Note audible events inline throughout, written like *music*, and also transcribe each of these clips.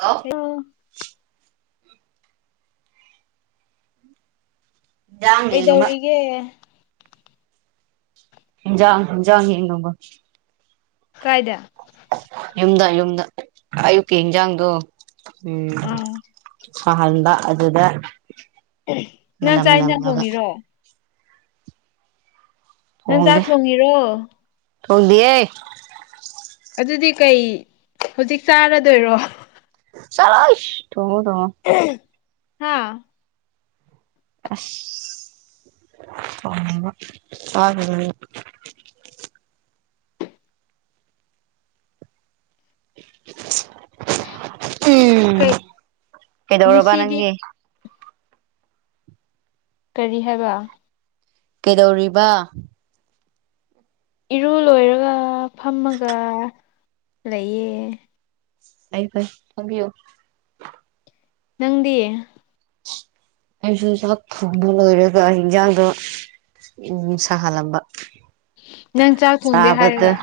ꯂꯣ ꯍꯤꯟꯖꯥꯡ ꯌꯦꯡꯉꯕ ꯀꯩꯗꯧꯔꯤꯒꯦ ꯍꯦꯟꯖꯥꯡ ꯍꯖꯥꯡ ꯌꯦꯡꯉꯣꯕ ꯀꯥꯏꯗ ꯌꯨꯝꯗ ꯌꯨꯝꯗ ꯑꯌꯨꯛꯀꯤ ꯏꯟꯖꯥꯡꯗꯣ ꯎꯝ ꯑꯥ ꯑ ꯍꯗ ꯑꯗꯨꯗꯗ *inaudible* ꯅꯥꯟ ꯆꯥꯛ ꯏꯟꯖꯥꯡ ꯊꯣꯡꯉꯤꯔꯣ ꯅꯪ ꯆꯥꯛ ꯊꯣꯡꯉꯤꯔꯣ ꯊꯣꯡ ꯗꯦꯌꯦ ꯑꯗꯨꯗꯤ ꯀꯩ ꯍꯧꯖꯤꯛ ꯆꯥꯔꯗꯣꯏꯔꯣ ꯆꯔ ꯊꯉ ꯊꯃꯣ ꯍꯥꯥ *unintelligible* *inaudible* ꯑꯁ *unintelligible* *inaudible* ꯑ ꯇ *unintelligible* *inaudible* *unintelligible* *inaudible* ꯎꯝ ꯀꯩ ꯀꯩꯗꯧꯔꯕ ꯉꯁꯤꯗꯤ ꯅꯪꯒꯤ ꯀꯔꯤ ꯍꯥꯏꯕ ꯀꯩꯗꯧꯔꯤꯕ ꯏꯔꯨ ꯂꯣꯏꯔꯒ ꯐꯝꯃꯒ ꯂꯩꯌꯦ ꯑꯩ ꯐꯥꯏ ꯊꯪꯕꯤꯌꯣ ꯅꯪꯗꯤꯌꯦ ꯑꯩꯁꯨ ꯆꯥꯛ ꯊꯣꯡꯕ ꯂꯣꯏꯔꯒ ꯑꯩ ꯌꯦꯟꯖꯥꯡꯗꯣ ꯎ ꯁꯥꯍꯜꯂꯝꯕ ꯅꯪ ꯆꯥꯛ ꯊꯣꯡꯗꯦ ꯆꯥꯕꯗ ꯍꯥꯏꯔꯒ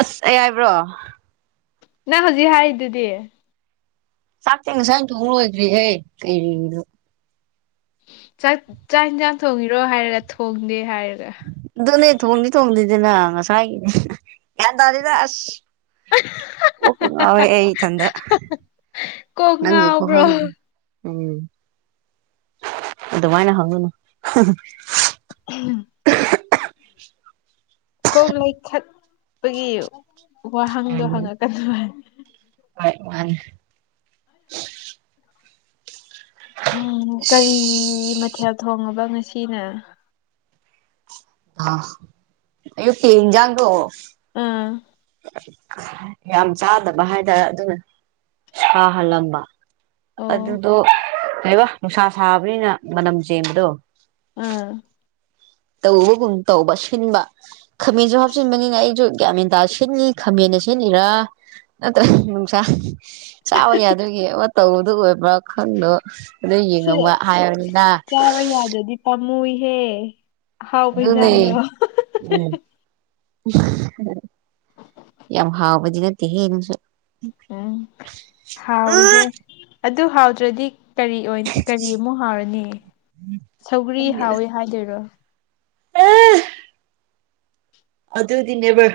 ꯑꯁ ꯑꯦ ꯍꯥꯏꯕ꯭ꯔꯣ ꯅꯪ ꯍꯧꯖꯤꯛ ꯍꯥꯏꯔꯤꯗꯨꯗꯤ ꯁꯥꯇ ꯁꯥꯏꯟꯇ ꯃꯣꯏꯗꯔꯤ ꯍꯦ ꯀ ꯆꯥꯛ ꯆꯥꯛ ꯌꯦꯟꯁꯥꯡ ꯊꯣꯡꯉꯤꯔꯣ ꯍꯥꯏꯔꯒ ꯊꯣꯡꯗꯦ ꯍꯥꯏꯔ ꯑꯗꯨꯅꯦ ꯊꯣꯡꯗꯤ ꯊꯣꯡꯗꯗꯦꯅꯪꯁꯗ ꯌꯥ ꯇꯗꯗꯁ ꯑꯣ ꯑꯩ ꯆꯗ ꯀꯣꯛ ꯅꯪ ꯐꯍ ꯉꯥꯎꯕ꯭ꯔꯣ ꯎꯝ ꯑꯗꯨꯃꯥꯏꯅ ꯍꯧꯒꯨꯅꯨ ꯎꯝ ꯀꯣꯝ ꯂꯩꯈꯠꯄꯒꯤ ꯋꯥꯍꯪꯗꯣ ꯍꯪꯉꯛꯀꯗꯣꯏ ꯍ ꯃꯥꯅꯤ ꯎꯝ ꯀꯔꯤ ꯃꯊꯦꯜ ꯊꯣꯡꯉꯕ ꯉꯁꯤꯅꯦ ꯑ ꯑ ꯄꯦꯟꯖꯥꯡꯒꯣ ꯑꯥ ꯌꯥꯝ ꯆꯥꯗꯕ ꯍꯥꯏꯇꯥꯔꯦ ꯑꯗꯨꯅ ꯁꯥꯍꯜꯂꯝꯕ ꯑꯣ ꯑꯗꯨꯗꯣ ꯀꯕ ꯅꯨꯡꯁꯥ ꯁꯥꯕꯅꯤꯅ ꯃꯅꯝ ꯆꯦꯟꯕꯗꯣ ꯑꯝ ꯇꯧꯕꯒꯨꯝ ꯇꯧꯕ ꯁꯤꯟꯕ ꯈꯥꯃꯦꯟꯁꯨ ꯍꯥꯞꯆꯤꯟꯕꯅꯤꯅ ꯑꯩꯁꯨ ꯀꯌꯥꯃꯦꯟꯇꯥ ꯁꯤꯦꯂꯤ ꯈꯥꯃꯟꯅ ꯁꯤꯦꯜꯂꯤꯔꯥ ꯅꯠꯇ꯭ꯔ ꯅꯨꯡꯁꯥ ꯆꯥꯕ ꯌꯥꯗꯣꯏꯒꯤ ꯃꯇꯧꯕꯗꯨ ꯑꯣꯏꯕ꯭ꯔꯥ ꯈꯟꯗꯣ ꯑꯗꯣ ꯁꯤ ꯌꯦꯡꯉꯕ ꯍꯥꯏꯅꯤꯅ ꯃꯨꯏꯍꯦ ꯍꯥꯎ ꯑꯗꯨꯅꯦ ꯄꯩꯖꯥꯡꯗ ꯎꯝ ꯌꯥꯝ ꯍꯥꯎꯕꯗꯤ ꯅꯠꯇꯦ ꯍꯦ ꯑꯗꯨꯁꯨ ꯎꯝ ꯍꯥꯎꯏꯍꯦ ꯑꯗꯨ ꯍꯥꯎꯗ꯭ꯔꯗꯤ ꯀꯔꯤ ꯀꯔꯤ ꯑꯃꯨꯛ ꯍꯥꯎꯔꯅꯤ ꯁꯧꯒꯔꯤ ꯍꯥꯎꯋꯤ ꯍꯥꯏꯗꯣꯏꯔꯣ ꯑ ꯑꯗꯗꯤꯕ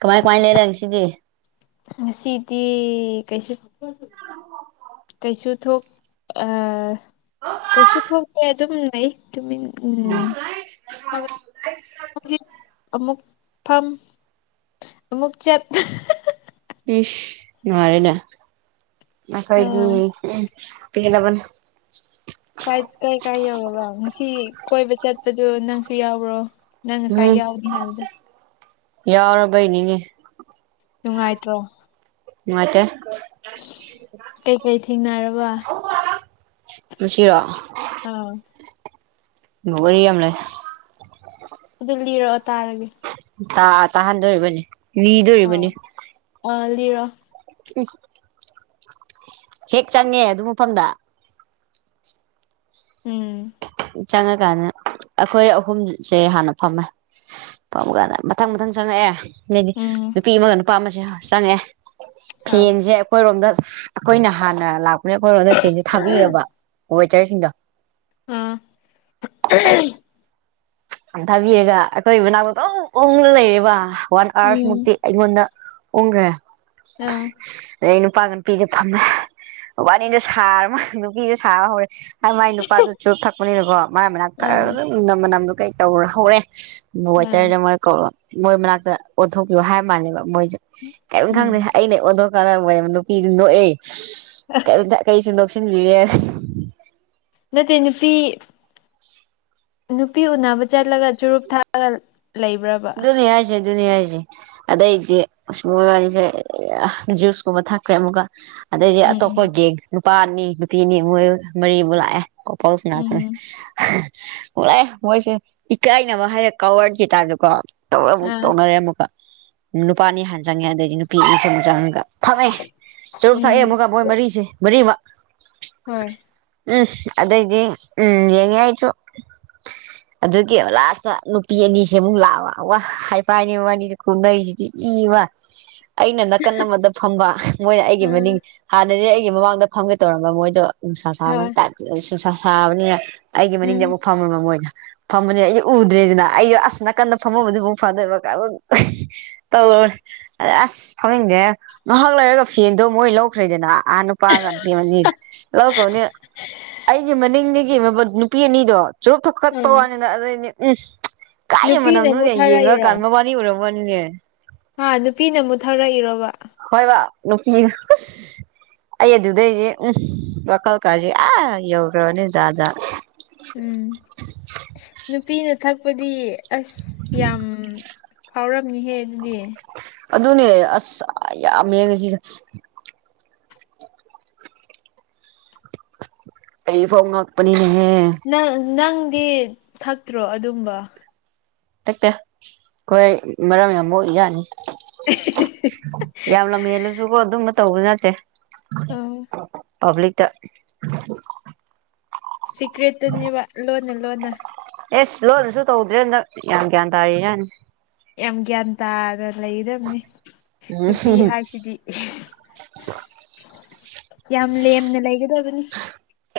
ꯀꯃꯥꯏ ꯀꯃꯥꯏ ꯂꯩꯅ ꯁꯤꯗꯤ ꯁꯤꯤꯗꯤꯤ ꯀꯩꯁꯨ ꯀꯩꯁꯨ ꯊꯣꯛ ꯑ ꯀꯩꯁꯨ ꯊꯣꯛꯇꯦ ꯑꯗꯨꯝ ꯂꯩ ꯎꯝꯨꯛ ꯐꯐꯝ ꯑꯃꯨꯛ ꯆꯠ ꯏꯁ ꯅꯨꯡꯉꯔꯅꯦ ꯑ ꯑꯩꯈꯣꯏꯗꯤ ꯄꯂꯕꯟ ꯀꯥꯏ ꯀꯥꯏ ꯀꯥꯏ ꯌꯧꯔꯕ ꯉꯁꯤ ꯀꯣꯏꯕ ꯆꯠꯄꯗꯨ ꯅꯪꯁꯨ ꯌꯥꯎꯕ꯭ꯔꯣ ꯅꯪ ꯉꯁꯥꯏ ꯌꯥꯎꯅꯤ ꯍꯥꯏꯕꯗꯣ ꯌꯥꯎꯔ ꯩꯅꯤꯅꯦ ꯅꯨꯡꯉꯥꯏꯇ꯭ꯔꯣ ꯆꯦ ꯀꯩꯀꯩ ꯊꯦꯡꯅꯔꯕ ꯃꯁꯤꯁꯤꯔꯣ ꯑꯥ ꯋꯥꯔꯤ ꯌꯥꯝ ꯂꯩ ꯑꯗꯨ ꯂꯤꯔꯛꯑꯣ ꯇꯥꯔꯒꯦ ꯇ ꯇꯥꯍꯟꯗꯣꯔꯤꯕꯅꯤ ꯂꯤꯗꯣꯔꯤꯕꯅꯤ ꯅꯤꯔꯣ ꯎꯝ ꯍꯦꯛ ꯆꯪꯉꯦ ꯑꯗꯨ ꯃꯐꯝꯗ ꯎꯝ ꯆꯪ ꯀꯅ ꯑꯩꯈꯣꯏ ꯑꯍꯨꯝꯁꯦ ꯍꯥꯟꯅ ꯐꯝꯃꯦ ꯐꯝꯃꯀꯥꯟꯗ ꯃꯊꯪ ꯃꯊꯪ ꯆꯪꯉꯛꯑꯦ ꯅꯗꯤ ꯎꯝ ꯅꯨꯄꯤ ꯑꯃꯒ ꯅꯨꯄꯥ ꯑꯃꯁꯦ ꯆꯪꯉꯦ ꯍꯣꯏ ꯐꯦꯟꯁꯦ ꯑꯩꯈꯣꯏꯔꯣꯝꯗ ꯑꯩꯈꯣꯏꯅ ꯍꯥꯟꯅ ꯂꯥꯛꯄꯅꯦ ꯑꯩꯈꯣꯏꯔꯣꯗ ꯆꯦꯟꯁꯦ ꯊꯥꯕꯤꯔꯕ ꯋꯦꯇꯔꯁꯤꯡꯗꯣ ꯑꯥ ꯑꯝ ꯊꯕꯤꯔꯒ ꯑꯩꯈꯣꯏ ꯃꯅꯥꯛꯇ ꯑꯗꯨ ꯑꯣꯡꯅ ꯂꯩꯔꯤꯕꯔ ꯋꯥꯟ ꯎꯝ ꯑꯥꯋꯥꯔꯁꯃꯨꯛꯇꯤ ꯑꯩꯉꯣꯟꯗ ꯎꯔ ꯑꯥ ꯑ ꯅꯨꯄꯥꯒꯅ ꯄꯤꯗ ꯐꯃꯦ ꯋꯥꯕꯥꯅꯤꯗ ꯁꯥꯔ ꯅꯨꯄꯤꯗ ꯁꯥꯕ ꯍꯧꯔꯦ ꯍꯥꯏ ꯃꯥꯏ ꯅꯨꯄꯥꯗꯨꯣ ꯆꯨꯔꯨꯞ ꯊꯛꯄꯅꯤꯅꯀꯣ ꯃ ꯃꯅꯥ ꯑ ꯑꯗꯨꯝ ꯅꯝꯃꯅꯝꯗꯨ ꯀꯩ ꯀꯧꯔ ꯍꯧꯔꯦ ꯑ ꯋꯦꯇꯔꯗ ꯃꯣꯏ ꯀꯧꯔꯣ ꯃꯣꯏ ꯃꯅꯥꯛꯇ ꯑꯣꯟꯊꯣꯛꯄꯤꯌꯣ ꯍꯥꯏꯕ ꯃꯥꯜꯂꯦꯕ ꯃꯣꯏꯁꯦ ꯀꯔꯤꯝ ꯈꯪꯗꯦ ꯎꯝ ꯑꯩꯅ ꯑꯣꯟꯊ ꯀꯔ ꯅꯨꯄꯤꯗꯨ ꯅꯣꯛꯑꯦ ꯀꯩꯁꯨ ꯅꯣꯛꯁꯤꯟꯕꯤꯔꯦ ꯅꯠꯇꯦ ꯅꯨꯄꯤ ꯅꯨꯄꯤ ꯎꯅꯕ ꯆꯠꯂꯒ ꯆꯨꯔꯨꯞ ꯊꯥꯛꯒ ꯂꯩꯕ꯭ꯔꯕ ꯑꯗꯨꯅꯤ ꯍꯥꯏꯁꯦ ꯑꯗꯨꯅꯤ ꯍꯥꯏꯁꯦ ꯑꯗꯩꯗꯤ ꯃꯣꯏ ꯋꯥꯔꯤꯁꯦ ꯖꯨꯁꯀꯨꯝꯕ ꯊꯛꯈ꯭ꯔꯦ ꯑꯃꯨꯛꯀ ꯑꯗꯩꯗꯤ ꯑꯇꯣꯞꯄ ꯎꯝ ꯒꯦꯡ ꯅꯨꯄꯥꯅꯤ ꯅꯨꯄꯤꯅꯤ ꯃꯣꯏ ꯃꯔꯤꯃꯨꯛ ꯂꯥꯛꯑꯦ ꯎꯝ ꯀꯣꯄꯧꯁꯅꯦ ꯎꯝ ꯂ ꯃꯣꯏꯁꯦ ꯏꯀꯥꯏꯅꯕ ꯍꯥꯏꯔ ꯀꯋꯔꯈꯤ ꯇꯥꯏꯕꯗꯀꯣ ꯇꯧꯔꯒ ꯑꯃꯨꯛ ꯑꯥ ꯇꯧꯅꯔꯦ ꯑꯃꯨꯛꯀ ꯅꯨꯄꯥꯅꯤ ꯍꯥꯟ ꯆꯪꯉꯦ ꯑꯗꯩꯗꯤ ꯅꯨꯄꯤ ꯑꯅꯤꯁꯨ ꯑꯃꯨꯛ ꯆꯪꯉꯒꯦ ꯐꯝꯃꯦꯦ ꯆꯔꯨꯛ ꯊꯛꯑꯦ ꯎꯝ ꯑꯃꯨꯒ ꯃꯣꯏ ꯃꯔꯤꯁꯦ ꯃꯔꯤꯃꯛ ꯍꯣꯏ ꯎꯝ ꯑꯗꯩꯗꯤꯦ ꯎꯝ ꯌꯦꯉꯦꯏꯆꯣ ꯑꯗꯨꯒꯤ ꯂꯥꯁꯇ ꯅꯨꯄꯤ ꯑꯅꯤꯁꯦ ꯑꯃꯨꯛ ꯂꯥꯛ ꯑ ꯋꯥ ꯍꯥꯏꯐꯅꯤ ꯋꯥꯅꯤꯗꯤ ꯀꯟꯅꯩꯁꯤꯗꯤ ꯏ ꯋꯥ ꯑꯩꯅ ꯅꯥꯀꯟ ꯑꯃꯗ ꯐꯝꯕ ꯃꯣꯏꯅ ꯑꯩꯒꯤ ꯑꯥ ꯃꯅꯤꯡ ꯍꯥꯟꯅꯗꯤ ꯑꯩꯒꯤ ꯃꯃꯥꯡꯗ ꯐꯝꯒꯦ ꯇꯧꯔꯝꯕ ꯃꯣꯏꯗꯣ ꯅꯨꯡꯁꯥ ꯁꯥꯕꯅꯤ ꯍꯣꯏ ꯅꯨꯡꯁꯥ ꯁꯥꯕꯅꯤꯅ ꯑꯩꯒꯤ ꯎꯝ ꯃꯅꯤꯡꯗ ꯑꯃꯨꯛ ꯐꯪꯉ ꯃ ꯃꯣꯏꯅ ꯐꯃꯅꯦ ꯑꯩ ꯎꯗ꯭ꯔꯦꯗꯅ ꯑꯩꯁꯨ ꯑꯁ ꯅꯥꯀꯟꯗ ꯐꯝꯃꯕꯨꯗꯤ ꯑꯃꯨꯛ ꯐꯗꯣꯏꯕ ꯇꯧꯣꯏ ꯑ ꯑꯁ ꯐꯝꯅꯤꯡꯗꯦꯍ ꯂꯣꯏꯔꯒ ꯐꯦꯟꯗꯣ ꯃꯣꯏ ꯂꯧꯈ꯭ꯔꯦꯗꯅ ꯑꯅꯄꯥꯒꯇꯅꯤ ꯃꯅꯤ ꯂꯧ ꯀꯧꯅꯤ ꯑꯩꯒꯤ ꯃꯅꯤꯡꯗꯤ ꯅꯨꯄꯤ ꯑꯅꯤꯗꯣ ꯆꯨꯔꯨꯞ ꯊꯣꯛ ꯀꯠꯄ ꯑꯥ ꯋꯥꯅꯤꯅ ꯑꯗꯨꯗꯩꯅꯦ ꯎꯝ ꯅꯨꯄꯤꯅ ꯑꯃꯨꯛ ꯏꯅꯦ ꯌꯦꯡꯉ ꯀꯟꯕ ꯃꯥꯅꯤ ꯎꯔꯕꯃꯅꯤꯅꯦ ꯍꯥ ꯅꯨꯄꯤꯅ ꯑꯃꯨꯛ ꯊꯧꯔꯛꯏꯔꯣꯕ ꯍꯣꯏ ꯅꯨꯄꯤ ꯑꯩ ꯑꯗꯨꯗꯩꯗꯤꯦ ꯎꯝ ꯋꯥꯈꯜ ꯀꯥꯦ ꯑ ꯌꯧ꯭ꯔꯣꯅꯦꯖꯥꯖ ꯎꯝ ꯅꯨꯄꯤꯅ ꯊꯛꯄꯗꯤ ꯑꯁ ꯌꯥꯝ ꯐꯥꯎꯔꯝꯃꯤꯍꯦ ꯑꯗꯨꯗꯤ ꯑꯗꯨꯅꯦ ꯑꯁ ꯌꯥꯝ ꯌꯦꯡꯉꯁꯤ ꯀꯩ ꯐꯥꯎ ꯉꯄꯅꯤꯦ ꯅꯪ ꯅꯪꯗꯤ ꯊꯛꯇ꯭ꯔꯣ ꯑꯗꯨꯝꯕ ꯇꯛꯇ ꯍꯣꯏ ꯃꯔꯝ ꯌꯥꯝꯕ ꯌꯥꯅꯤ ꯌꯥꯝꯅ ꯃꯦꯜꯂꯁꯨꯀꯣ ꯑꯗꯨꯝꯕ ꯇꯧꯕ ꯅꯠꯇꯦ ꯄꯕꯂꯤꯛ ꯇ ꯁꯤꯀ꯭ꯔꯦꯠꯇꯅꯦꯕ ꯂꯣꯟꯅ ꯂꯣꯟꯅ ꯑꯦꯁ ꯂꯣꯏꯅꯁꯨ ꯇꯧꯗ꯭ꯔꯦ ꯍꯟꯗꯛ ꯌꯥꯝ꯭ ꯒ꯭ꯌꯥꯟ ꯇꯥꯔꯤꯅꯦꯅ ꯌꯥꯝ ꯒ꯭ꯌꯥꯟ ꯇꯥꯅ ꯂꯩꯒꯗꯕꯅꯤ ꯅꯨꯄꯤ ꯎꯝ ꯍꯥꯏꯁꯤꯗꯤ ꯌꯥꯝ ꯂꯦꯝꯅ ꯂꯩꯒꯗꯕꯅꯤ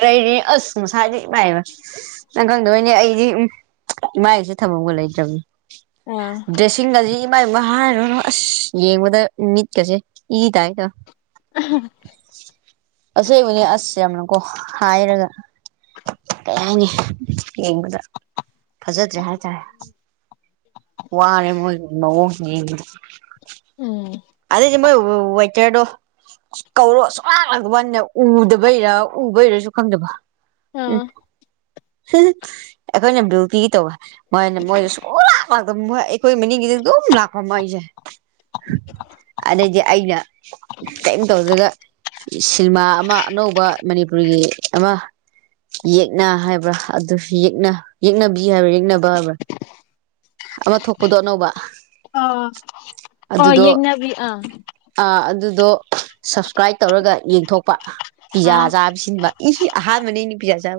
ꯀꯩꯅꯦ ꯑꯁ ꯃꯁꯥꯗꯤ ꯏꯃꯥꯏꯕ ꯅꯪ ꯈꯪꯗꯣꯏꯅꯦ ꯑꯩꯗꯤ ꯏꯃꯥꯏꯁꯤ ꯊꯕꯛꯒ ꯑꯥ ꯗ꯭ꯔꯦ ꯏꯃꯥ ꯏꯕ ꯑꯁ ꯌꯦꯡꯕꯗ ꯃꯤꯅꯤꯠꯀꯁꯦ ꯏꯗꯥꯏꯗꯣ *inaudible* ꯑꯁꯕꯨꯅꯦ ꯑꯁꯁ ꯌꯥꯝꯅꯀꯣ ꯍꯥꯏꯔꯒ ꯀꯩ ꯍꯥꯏꯅꯤ ꯌꯦꯡꯕꯗ ꯐꯖꯗ꯭ꯔꯦ ꯍꯥꯏꯇꯥꯔꯦ ꯋꯥꯅꯦꯦ ꯃ ꯌꯦ ꯎꯝ ꯑꯗꯦ ꯆꯃ ꯋꯥꯩꯇꯦꯗꯣ ꯀꯧꯔꯣ ꯑ ꯁꯨꯡ ꯂꯥꯡꯂꯛꯇꯕꯗ ꯎꯗꯕꯩꯔꯥ ꯎꯕꯩꯔꯁꯨ ꯈꯪꯗꯕ ꯎꯝ ꯑꯥ ꯑꯩꯈꯣꯏꯅ ꯕꯨꯄꯤꯤ ꯇꯧꯕ ꯃꯣꯏꯅ ꯃꯣꯏꯁꯨ ꯁꯨꯡ ꯑꯩꯈꯣꯏ ꯃꯅꯤꯡꯒꯤꯗꯤ ꯑꯗꯨꯝ ꯂꯥꯛꯄ ꯃ ꯑꯩꯁꯦ *inaudible* ꯑꯗꯩꯗꯤ ꯑꯩꯅ ꯀꯔꯤꯝ ꯇꯧꯗꯨꯒ ꯁꯤꯅꯦꯃꯥ ꯑꯃ ꯑꯅꯧꯕ ꯃꯅꯤꯄꯨꯔꯒꯤ ꯑꯃ ꯌꯦꯛꯅ ꯍꯥꯏꯕ꯭ꯔꯥ ꯑꯗꯨ ꯌꯦꯛꯅ ꯌꯦꯛꯅꯕꯤ ꯍꯥꯏꯕ꯭ꯔꯥ ꯌꯦꯛꯅꯕ ꯍꯥꯏꯕ꯭ꯔꯥ ꯑꯃ ꯊꯣꯛꯄꯗꯣ ꯑꯅꯧꯕ ꯑ ꯑꯣ ꯑꯗꯨꯗꯣ ꯌꯦꯡꯅꯕꯤ ꯑꯥ ꯑꯥ ꯑꯗꯨꯗꯣ ꯁꯞꯁꯀ꯭ꯔꯥꯏꯞ ꯇꯧꯔꯒ ꯌꯦꯡꯊꯣꯛꯄ ꯄꯤꯖꯥ ꯑꯥ ꯆꯥꯕ ꯁꯤꯟꯕ ꯏꯁꯤ ꯍꯥ ꯃꯩꯅ ꯄꯥꯖ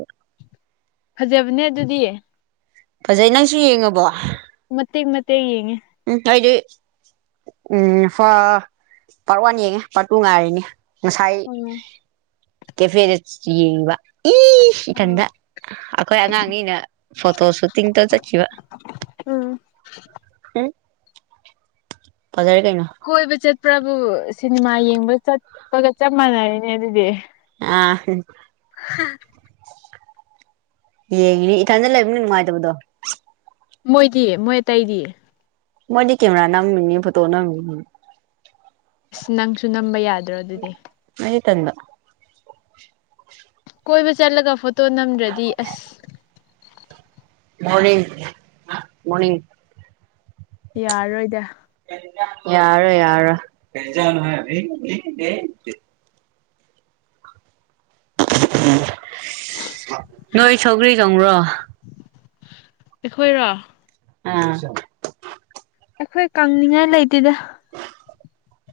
ꯐꯖꯕꯅꯦ ꯑꯗꯨꯗꯤ ꯐꯖꯩ ꯅꯪꯁꯨ ꯌꯦꯡꯉꯕꯣ ꯃ ꯃꯒꯤ ꯌꯦꯦꯉꯦ ꯎꯝ ꯑꯩꯗꯤ ꯎꯝ ꯏ ꯐꯥ ꯄꯥꯔꯠ ꯋꯥꯟ ꯌꯦꯡꯉꯦ ꯄꯥꯔꯠ ꯇꯨ ꯉꯥꯏꯔꯤꯅꯤ ꯉꯁꯥꯏ ꯎꯝ ꯀꯦꯐꯦꯔꯠ ꯌꯦꯕ ꯏ ꯎꯝ ꯀꯗ ꯑꯩꯈꯣꯏ ꯑꯉꯥꯡꯅꯤꯅ ꯐꯣꯇꯣ ꯁꯠ ꯇ ꯇ ꯆꯀꯤꯈꯤꯕ ꯎꯝ ꯎ ꯀꯣꯏꯕ ꯆꯠꯄ꯭ꯔꯕꯨ ꯁꯤꯅꯦꯃꯥ ꯌꯦꯡꯕ ꯆꯠꯄꯒ ꯆꯞ ꯃꯥꯟꯅꯔꯤꯅꯦ ꯑꯗꯨꯗꯤ ꯑ ꯍꯥ ꯌꯦꯡꯅꯦ ꯏꯊꯟꯗ ꯂꯩꯕꯅꯤ ꯅꯨꯡꯉꯥꯏꯇꯕꯗꯣ ꯃꯣꯏꯗꯤ ꯃꯣꯏ ꯑꯇꯩꯗꯤꯌꯦ ꯃꯣꯏꯦ ꯀꯦꯦꯝꯅꯥ ꯅ ꯃꯅꯤ ꯐꯠꯇ ꯅ ꯑꯁ ꯅꯪꯁꯨ ꯅꯝꯕ ꯌꯥꯗ꯭ꯔꯣ ꯑꯗꯨꯗꯤ ꯇꯅ ꯀꯣꯏꯕ ꯆꯠꯂꯒ ꯐꯣꯇꯣ ꯅꯝꯗ꯭ꯔꯗꯤ ꯑꯁ ꯃꯣꯔꯅꯤꯡ ꯃꯣꯔꯅꯤꯡ ꯌꯥꯔꯣꯏꯗ ꯌꯥꯔ ꯌꯥꯔ ꯀ ꯅꯣꯏ ꯁꯧꯒ꯭ꯔꯤ ꯈꯪ꯭ꯔꯣ ꯑꯩꯈꯣꯏꯔꯣ ꯑ ꯑꯩꯈꯣꯏ ꯀꯪꯅꯤꯡꯉꯥꯏ ꯂꯩꯇꯦꯗ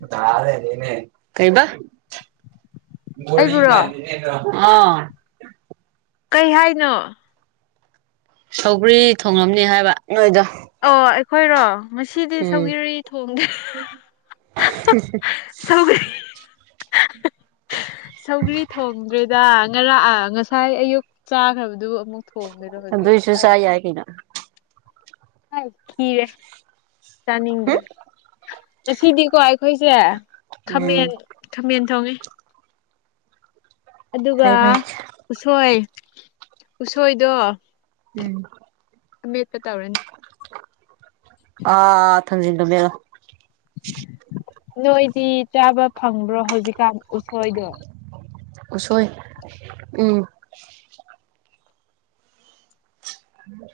ꯊꯥꯗꯦꯅꯦꯅꯦ ꯀꯩꯕ ꯑꯩꯕꯨꯔꯣ ꯃꯅꯤ ꯀꯩ ꯍꯥꯏꯅꯣ ꯁꯧꯒ꯭ꯔꯤ ꯊꯣꯡꯂꯝꯅꯤ ꯍꯥꯏꯕ ꯅꯣꯏꯗꯣ ꯑꯣ ꯑꯩꯈꯣꯏꯔꯣ ꯉꯁꯤꯗꯤ ꯎꯝ ꯁꯧꯒꯤꯔ ꯊꯣꯡꯗꯦ ꯁꯧꯒꯔꯤ ꯐ ꯁꯧꯒ꯭ꯔꯤ ꯊꯣꯡꯗ꯭ꯔꯦꯗ ꯉꯔꯥꯛ ꯉꯁꯥꯏ ꯑꯌꯨꯛ ꯆꯥꯈ꯭ꯔꯕꯗꯨ ꯑꯃꯨꯛ ꯊꯣꯡꯗꯣꯏꯔꯣ ꯍꯧꯖꯤꯛ ꯏꯁꯨ ꯁꯥꯏ ꯌꯥꯒꯅ ꯍ ꯈꯤꯔꯦ ꯆꯅꯤꯗ꯭ꯔꯦ ꯍꯨꯝ ꯉꯁꯤꯗꯤꯀꯣ ꯑꯩꯈꯣꯏꯁꯦ ꯎꯝ ꯈꯥꯃꯦꯟ ꯈꯥꯃꯦꯟ ꯊꯣꯡꯉꯦ ꯑꯗꯨꯒ ꯐꯩ ꯐꯩ ꯎꯁꯣꯏ ꯎꯁꯣꯏꯗꯣ ꯎꯝ ꯑꯃꯦꯠꯄ ꯇꯧꯔꯅꯤ ꯑꯥ ꯊꯪꯖꯤꯗ ꯃꯦꯂꯣ ꯅꯣꯏꯗꯤ ꯆꯥꯕ ꯐꯪꯕ꯭ꯔꯣ ꯍꯧꯖꯤꯛꯀꯥꯟ ꯎꯁꯣꯏꯗꯣ ꯎꯁꯣꯏ ꯎꯝ ꯎꯝ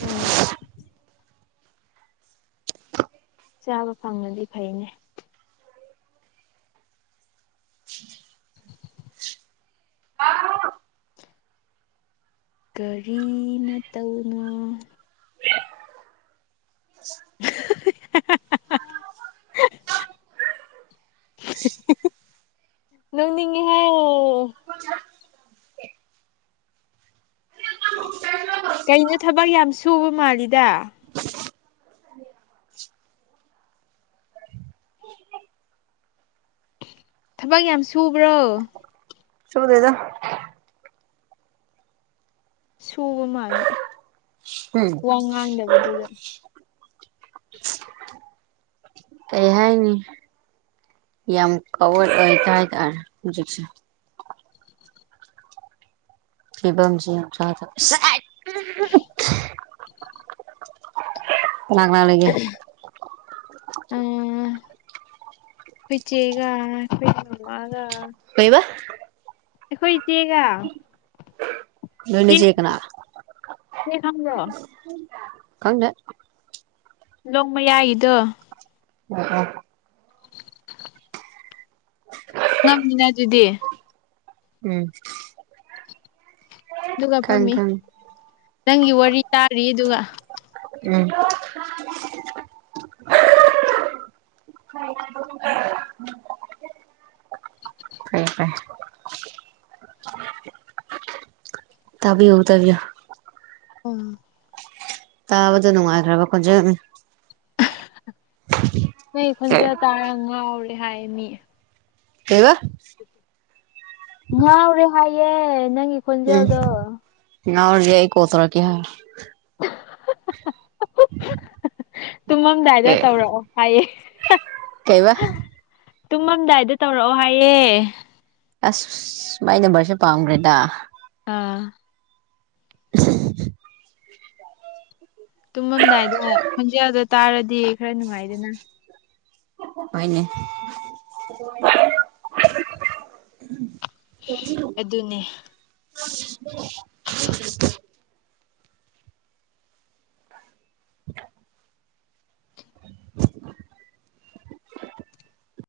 ꯑ *inaudible* ꯆꯥꯕ ꯐꯪꯉꯗꯤ ꯐꯩꯅꯦ ꯑ *unintelligible* ꯀꯔꯤ ꯃꯇꯧꯅꯣ *inaudible* ꯅꯪꯅꯤꯡꯉꯍꯦ ꯀꯩꯅꯣ ꯊꯕꯛ ꯌꯥꯝ ꯁꯨꯕ ꯃꯥꯜꯂꯤꯗ ꯊꯕꯛ ꯌꯥꯝ ꯁꯨꯕ꯭ꯔꯣ ꯆꯨꯗꯦꯗꯣ ꯁꯨꯕ ꯃꯥꯟꯕ ꯎꯝ ꯋꯥ ꯉꯥꯡꯗꯕꯗꯨꯗ ꯀꯩ ꯍꯥꯏꯅꯤ ꯌꯥꯝ ꯌꯥꯝ ꯀꯋꯥꯔ ꯑꯣꯏꯇꯥꯗ ꯦ ꯁꯤꯕꯝꯁꯤ ꯆꯗꯕ ꯀꯅꯥ ꯀꯅꯥ ꯂꯩꯒꯦ ꯑ ꯐꯩ ꯆꯦꯒ ꯐ ꯃꯂꯥꯒ ꯀꯩꯕ ꯑꯩꯈꯣꯏ ꯏꯆꯦꯒ ꯎꯝ ꯏꯆꯦ ꯈꯪꯈ꯭ꯔꯣ ꯀꯪꯗꯦ ꯂꯣꯡꯃꯌꯥꯏꯗꯣ ꯎ ꯎ ꯪ ꯉꯝꯃꯤꯅ ꯑꯗꯨꯗꯤ ꯎꯝ ꯑꯗꯨꯒ ꯈꯪ ꯐꯝꯃꯤ ꯈꯪ ꯅꯪꯒꯤ ꯋꯥꯔꯤ ꯇꯥꯔꯤ ꯑꯗꯨꯒ ꯎꯝ *inaudible* ꯐꯩ ꯐꯩ ꯇꯕꯤꯌꯨ ꯇꯕꯤ ꯌꯨ ꯑ ꯇꯥꯕꯗ ꯅꯨꯡꯉꯥꯏꯈ꯭ꯔꯕ ꯈꯣꯟꯖꯦꯜꯅꯤ ꯅꯣꯏ ꯈꯣꯟꯖꯦꯜ ꯇꯥꯔ ꯉꯥꯎꯔꯦ ꯍꯥꯏ ꯃꯤ ꯀꯩꯕ ꯉꯥꯎꯔꯦ ꯍꯥꯏꯌꯦ ꯅꯪꯒꯤ ꯈꯣꯟꯖꯦꯜꯗꯣ ꯔ ꯌꯥꯏ ꯀꯣꯜ ꯇꯧꯔꯛꯀꯦ ꯍꯥꯏ ꯎ ꯇꯨꯝꯃꯝꯗꯥꯏꯗ ꯇꯧꯔꯛꯑꯣ ꯍꯥꯏꯌꯦ ꯀꯩꯕ ꯇꯨꯝꯃꯝꯗꯥꯏꯗ ꯇꯧꯔꯛꯑꯣ ꯍꯥꯏꯌꯦ ꯑꯁ ꯃꯥꯏ ꯅꯝꯕꯔꯁꯦ ꯄꯥꯝꯈ꯭ꯔꯦꯗ ꯑ *inaudible* ꯇꯨꯝꯃꯝꯗꯥꯏꯗ ꯈꯣꯟꯖꯦꯜꯗꯣ ꯇꯥꯔꯗꯤ ꯈꯔ ꯅꯨꯡꯉꯥꯏꯗꯅ ꯍꯅꯦ ꯑꯗꯨꯅꯦ *inaudible* *inaudible*